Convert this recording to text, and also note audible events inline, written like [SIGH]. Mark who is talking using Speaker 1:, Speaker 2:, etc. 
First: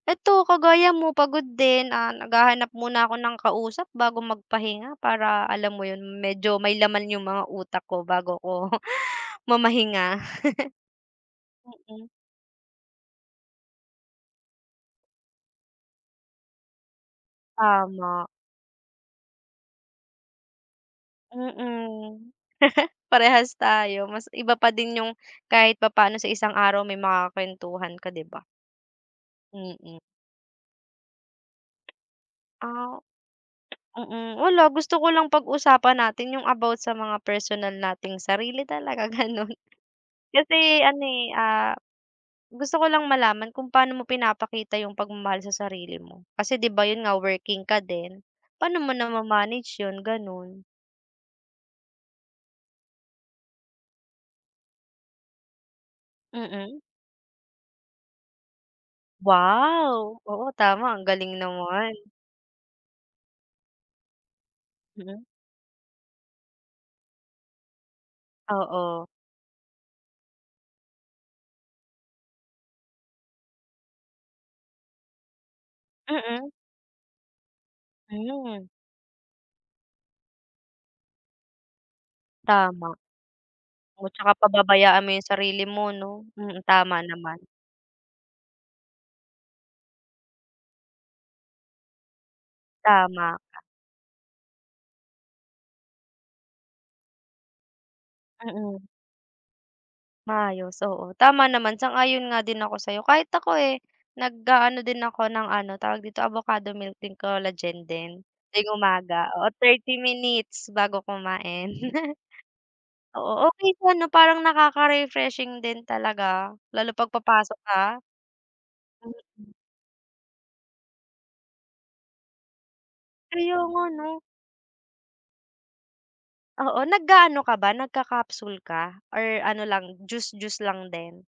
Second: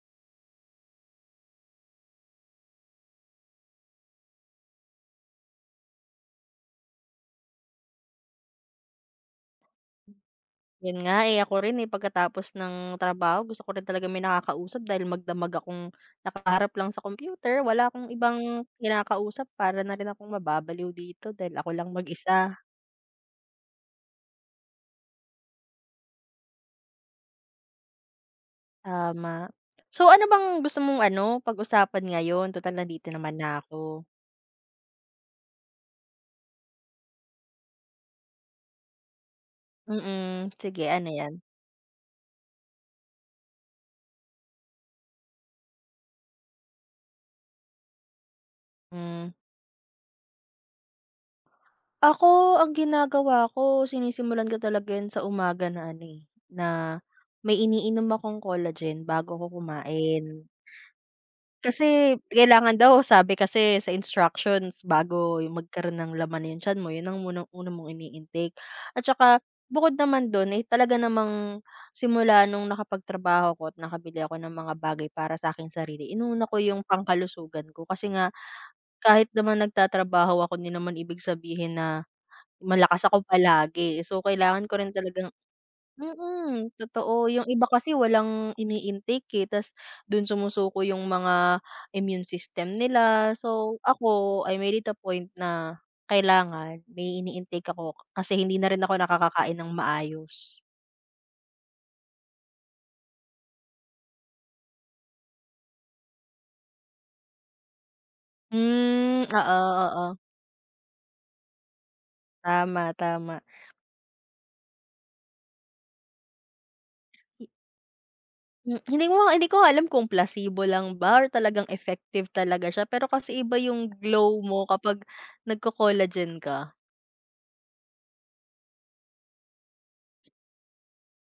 Speaker 1: Ito, kagaya mo pagod din, ah, naghahanap muna ako ng kausap bago magpahinga para alam mo yun medyo may laman yung mga utak ko bago ako [CHUCKLES] mamahinga,
Speaker 2: Yun nga eh, ako rin
Speaker 1: [CHUCKLES]
Speaker 2: eh
Speaker 1: mm.
Speaker 2: pagkatapos ng trabaho gusto ko rin talaga may nakakausap dahil magdamag akong nakaharap lang sa computer wala akong
Speaker 1: Tama.
Speaker 2: ibang kinakausap para na rin akong mababaliw dito dahil ako lang
Speaker 1: Mm,
Speaker 2: mag-isa.
Speaker 1: [LAUGHS] parehas tayo, mas iba pa din yung kahit papaano sa isang araw may makakwentuhan ka, di ba?
Speaker 2: Tama.
Speaker 1: Mm.
Speaker 2: So, ano bang gusto mong ano, pag-usapan ngayon tutal
Speaker 1: Ah,
Speaker 2: nandito naman na ako?
Speaker 1: mm, wala gusto ko lang pag-usapan natin yung about sa mga personal nating sarili talaga ganun.
Speaker 2: Mm,
Speaker 1: Kasi
Speaker 2: sige
Speaker 1: ano
Speaker 2: ano
Speaker 1: eh,
Speaker 2: yan?
Speaker 1: ah, gusto ko lang malaman kung paano mo pinapakita yung pagmamahal sa sarili mo, kasi di ba yun nga, working ka din, paano mo
Speaker 2: Hmm.
Speaker 1: nama-manage yun, ganun?
Speaker 2: Ako ang ginagawa ko sinisimulan ko talaga yun sa umaga na ano eh,
Speaker 1: Mm.
Speaker 2: na may iniinom akong collagen bago ako
Speaker 1: Wow, oo,
Speaker 2: kumain.
Speaker 1: tama. Ang galing naman.
Speaker 2: Kasi kailangan daw, sabi kasi sa instructions
Speaker 1: Mm.
Speaker 2: bago magkaroon ng laman yung tiyan mo, yun ang muna una mong ini-intake at
Speaker 1: Oo.
Speaker 2: saka bukod naman dun ay talaga namang simula nung nakapagtrabaho ako at nakabili ako ng mga bagay para sa akin sarili, inuna
Speaker 1: Mm.
Speaker 2: ko yung pangkalusugan ko kasi nga
Speaker 1: Mm.
Speaker 2: kahit naman nagtatrabaho ako, di naman ibig sabihin na
Speaker 1: Tama,
Speaker 2: malakas ako palagi.
Speaker 1: oo,
Speaker 2: So,
Speaker 1: tsaka
Speaker 2: kailangan ko rin
Speaker 1: pababayaan mo yung
Speaker 2: talagang
Speaker 1: sarili mo, 'no? Mm,
Speaker 2: mm,
Speaker 1: tama
Speaker 2: totoo
Speaker 1: naman.
Speaker 2: yung iba kasi walang ini-intake eh tapos dun sumusuko yung mga immune system nila.
Speaker 1: Tama ka.
Speaker 2: So, ako, I made it a point na kailangan may ini-intake ako kasi hindi na
Speaker 1: Mm.
Speaker 2: rin ako nakakakain ng maayos.
Speaker 1: Maayos, oo, tama naman, sang-ayon nga din ako sa'yo. Kahit ako eh, nag-aano din ako ng ano, tawag dito, Avocado milk and collagen din tuwing
Speaker 2: Hmm,
Speaker 1: umaga, oo, 30
Speaker 2: oo-oo.
Speaker 1: minutes bago kumain. [CHUCKLES]
Speaker 2: Tama-tama.
Speaker 1: Oo, okey po, 'no? Parang nakaka-refreshing din talaga lalo 'pag papasok ka.
Speaker 2: Hmm, hindi ko nga hindi
Speaker 1: Mm.
Speaker 2: ko nga alam kung placebo lang ba talagang effective talaga siya. Pero kasi iba
Speaker 1: Kaya nga,
Speaker 2: yung
Speaker 1: 'no?
Speaker 2: glow mo kapag nagco-collagen ka.
Speaker 1: Oo, nag-aano ka ba, nagka-capsule ka or ano lang juice-juice lang din?